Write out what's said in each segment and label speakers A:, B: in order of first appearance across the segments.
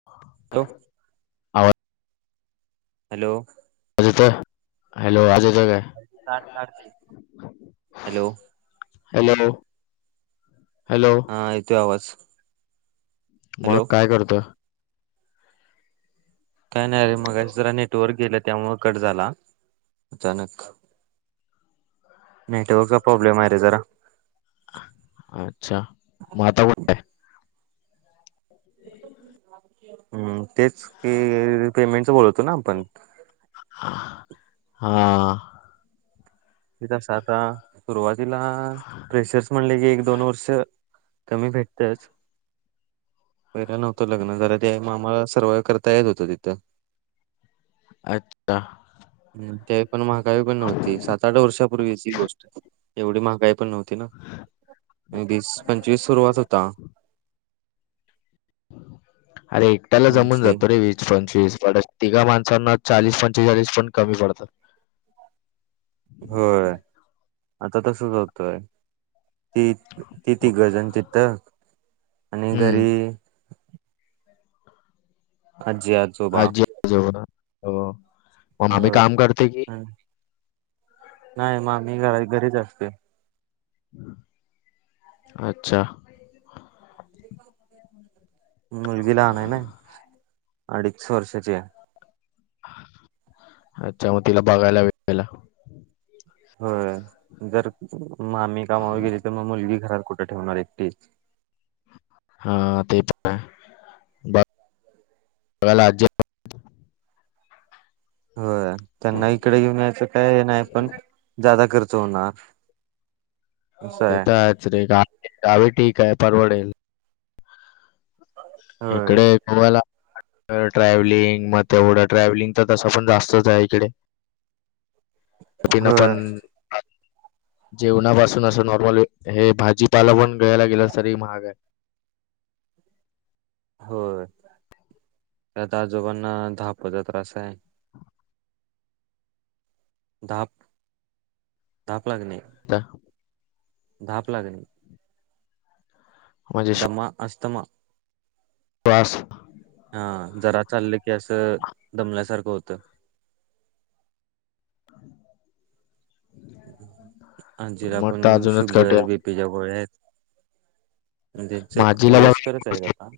A: [unintelligible]
B: Hello
A: आवाज
B: hello
A: येतोय hello आवाज येतोय काय
B: हॅलो
A: हॅलो हॅलो
B: हा येतोय आवाज
A: मग
B: हॅलो
A: काय करताय
B: काय नाही अरे मगाशी जरा नेटवर्क गेलं त्यामुळं कट झाला अचानक नेटवर्कचा प्रॉब्लेम आहे रे जरा
A: आच्छा म आता व [unintelligible]
B: हम्म तेच की पेमेंटच बोलतो ना आपण
A: हा
B: ते तस आता सुरुवातीला प्रेशर्स म्हणल की एक दोन वर्ष कमी भेटतच पहिला नव्हतं लग्न जरा ते मला मला सर्वाइव करता येत होतं तिथं
A: अच्छा
B: हं त्यावेळी पण महागाई पण नव्हती सात आठ वर्षापूर्वीची ही गोष्ट एवढी महागाई पण नव्हती ना वीस पंचवीस सुरुवात होता
A: अरे एकट्याला जमून
B: मंथली
A: जातो रे वीस पंचवीस एवढं तिघा माणसांना चाळीस पंचेचाळीस पण कमी पडतात
B: होय होय आता तसचं होतंय ती ती तिघजण तिथं आणि
A: हम्म
B: घरी आजी आ
A: आजी आजोबा हो मग मामी काम करते की?
B: मग नाही माझी बी आई घरीच असते
A: अच्छा
B: मुलगी लहान आहे ना अडीच वर्षाची हाय
A: अच्छा! चौथी तिला बघायला भेटलं.
B: हो जर मा्मी कामावर गेली तर मग मुलगी घरात कुठं ठेवणार एकटीच.
A: हा ते पण हाय बघायला आजी
B: होय त्यांना इकडे घेऊन याचं काय हे नाही पण जादा खर्च होणार. असं
A: ते तर
B: आहे
A: आहेच रे गावी गावी ठीक आहे परवडेल
B: होय
A: इकडे, तुम्हाला ट्रॅव्हलिंग मग तेवढं ट्रॅव्हलिंग तर तसं पण जास्तच आहे इकडे. तिनपण
B: होय
A: आप, जेवणापासून असं नॉर्मल हे भाजीपाला पण घ्यायला गेलास तरी महाग आहे.
B: होय त्यात आजोबांना धापचा त्रास आहे. धाप, धाप लागणे.
A: [unintelligible]
B: धाप लागने.
A: [unintelligible]
B: मा अस्तमा-
A: पास
B: हा जरा चाललं की असं दमल्यासारखं होतं. आजी ला
A: मग
B: पण
A: तर अजूनच कट आहे.
B: Sugar BP. तेज्या गोळ्या आहेत
A: मग
B: त्यांच
A: आजीला बघ
B: मुलेच खरच आहे आता.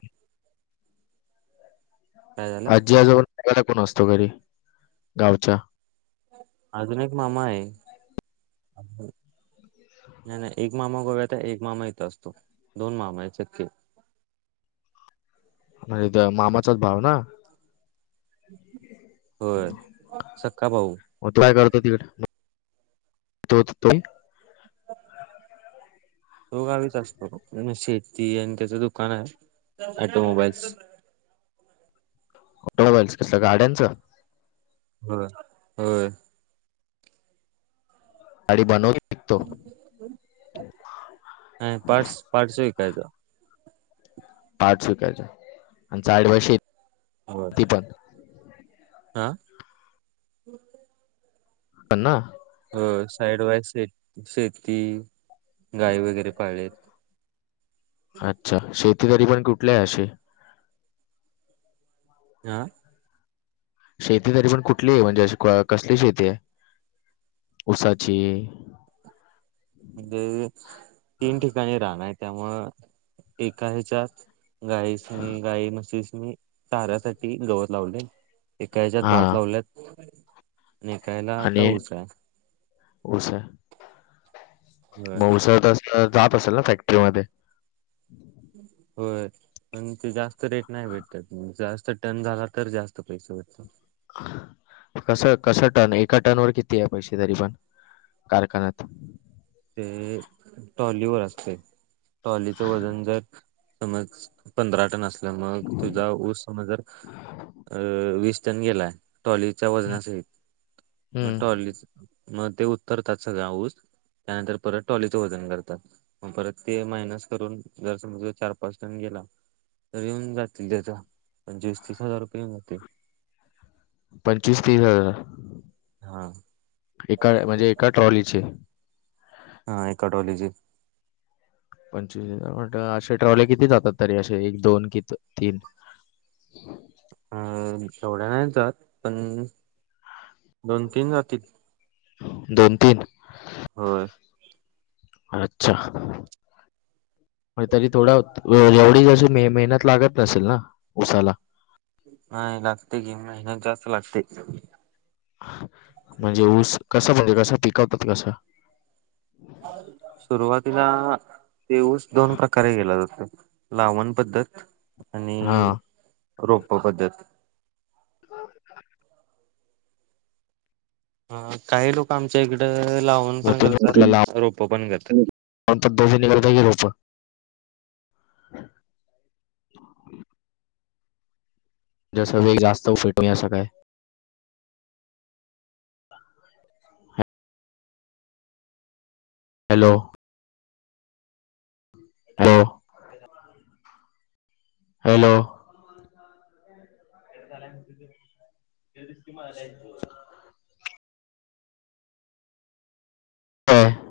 B: काय झालं
A: आजी आजोबा ला बघायला कोण असतो घरी गावच्या?
B: अजून एक मामा आहे. नाही नाही एक मामा गोव्यात एक मामा इथं असतो दोन मामा सक्के.
A: आणि त्या मामाचाच भाव ना.
B: होय सक्का भाऊ.
A: मग तो काय करतो तिकडं? तोच तो,
B: तो गावीच असतो शेती आणि त्याचं दुकान आहे. ऑटोमोबाईल्स
A: ऑटोमोबाईल्स कसलं गाड्यांचं?
B: हो होय.
A: आणि बाकी.
B: नाही पार्ट्स पार्ट्स विकायचा.
A: पार्टस विकायचा अन साईड बाय
B: होय
A: शेती पण.
B: हा
A: पणा [inaudible]
B: हो साईड वाईज श शेती गाई वगैरे पाळलेत.
A: अच्छा! शेतीकरी पण कुठले आहे असे?
B: [inaudible]
A: शेती तरी पण कुठली आहे, म्हणजे कसली शेती आहे ऊसाची?
B: म्हणजे तीन ठिकाणी राहनं आहे त्यामूळ एका ह्याच्यात गाईची गाई म्हशीनी चाऱ्यासाठी गवत लावले. एकाह्याच्यात
A: हा
B: भात लावलेत आणि एका यला आता
A: आणि
B: उस आहे.
A: ऊस आहे.
B: होय
A: म ऊस तस जात असेल ना फॅक्टरीमध्ये?
B: होय पण ते जास्त रेट नाही भेटत जास्त टन झाला तर जास्त पैसे होते.
A: कस, कस टन? एका टन वर किती आहे पैसे, तरी पण कारखान्यात?
B: अं टॉलीवर असते. टॉलीच वजन जर समज पंधरा टन असलं मग, तुझा ऊस समज जर वीस टन गेलाय, ट्रॉलीच्या वजना सहित. मग टॉली
A: हम्म
B: मग ते उत्तरतात सगळ्या ऊस. त्यानंतर परत टॉलीचं वजन करतात. मग परत ते मायनस करून, जर समजा चार पाच टन गेला तर येऊन जातील त्याचा, पंचवीस तीस हजार रुपये येऊन जातील.
A: पंचवीस तीस हजार.
B: हा.
A: एका, म्हणजे एका ट्रॉलीचे?
B: हा एका ट्रॉलीचे.
A: पंचवीस हजार म्हण असे ट्रॉवले किती जातात? तरी असे एक दोन कि तीन?
B: अ एवढ्या नाही जात, पण दोन तीन जातील.
A: दोन तीन.
B: होय
A: [inaudible] अच्छा.. तरी थोडा एवढी जशी म मेहनत लागत नसेल ना, उसाला.
B: नाही, लागते की मेहनत जास्त लागते.
A: म्हणजे ऊस, कसा म्हणजे कसा पिकवतात कसा?
B: सुरुवातीला ते ऊस दोन प्रकारे केलं जातं. लावण पद्धत
A: हा
B: आणि रोप्प पद्धत.
A: [unintelligible]
B: ह काही लोक आमच्या इकडं, लावण
A: मग
B: पण करतात, रोपं पण करतात.
A: [unintelligible] की करता रोप? जसं वेग [unintelligible] असं काय. हॅलो. हो हॅलो. [unintelligible] हा